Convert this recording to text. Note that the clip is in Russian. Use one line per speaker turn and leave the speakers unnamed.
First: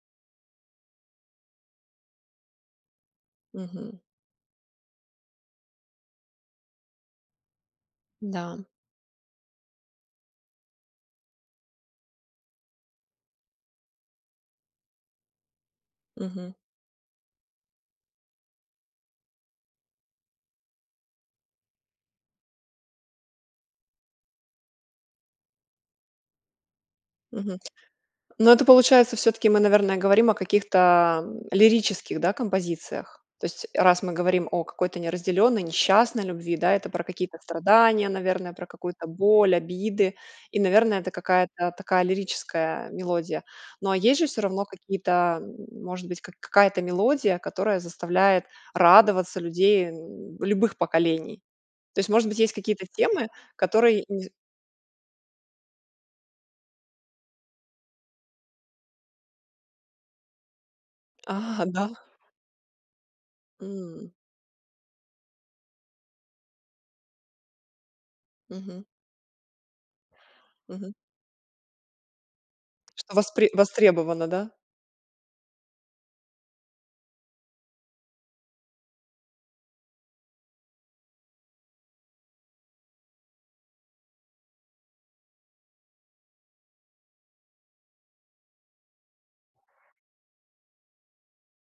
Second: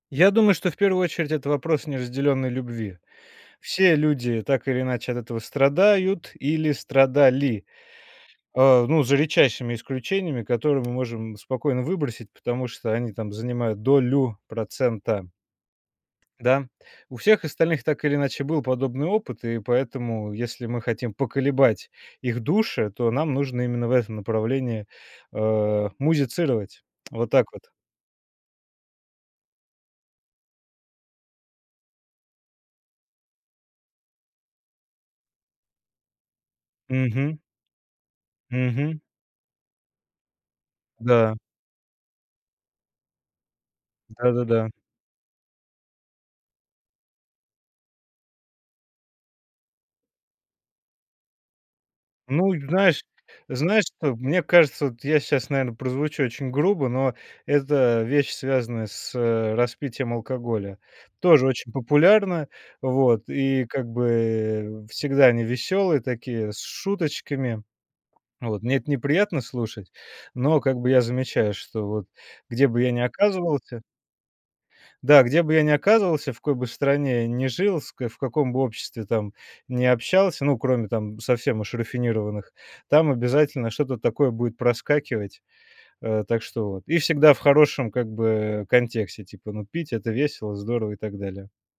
Я думаю, что в первую очередь это вопрос неразделенной любви. Все
Мгм.
люди так или иначе от этого страдают или страдали,
Да.
а, ну, за редчайшими исключениями, которые мы можем спокойно выбросить, потому что они там занимают долю процента.
Мгм.
Да, у всех остальных так или иначе был подобный опыт, и поэтому если мы хотим поколебать их души, то нам нужно именно в этом направлении, а, музицировать. Вот так
Мгм.
вот.
Но это получается, всё-таки мы, наверное, говорим о каких-то, м, лирических, да, композициях. То есть, раз мы говорим о какой-то неразделённой, несчастной любви, да, это про какие-то
Мгм.
страдания, наверное, про
Мгм.
какую-то боль, обиды, и, наверное, это
Да.
какая-то такая лирическая мелодия. Но а есть же всё равно
Да-да-да.
какие-то, м может быть, как какая-то мелодия, которая заставляет радоваться людей, м, любых поколений? То есть, может быть,
Ну,
есть какие-то
знаешь
темы,
знаешь,
которые
что
не з
мне кажется, вот я щас, наверно, прозвучу очень грубо, но это вещь, связанная с, э, распитием алкоголя. Тоже
А,
очень
да?
популярна, вот, и как
М.
бы всегда они веселые такие, с шуточками. Вот, мне
Мгм.
это неприятно слушать, но как бы
Мгм.
я замечаю, что вот где бы я ни
Что востре
оказывался
востребовано, да?
Да, где бы я ни оказывался, в какой бы стране я ни жил, с в каком бы обществе там ни общался, ну, кроме там совсем уж рафинированных, там обязательно что-то такое будет проскакивать, э, так что вот. И всегда в хорошем как бы контексте, типа, ну, пить- это весело, здорово и так далее.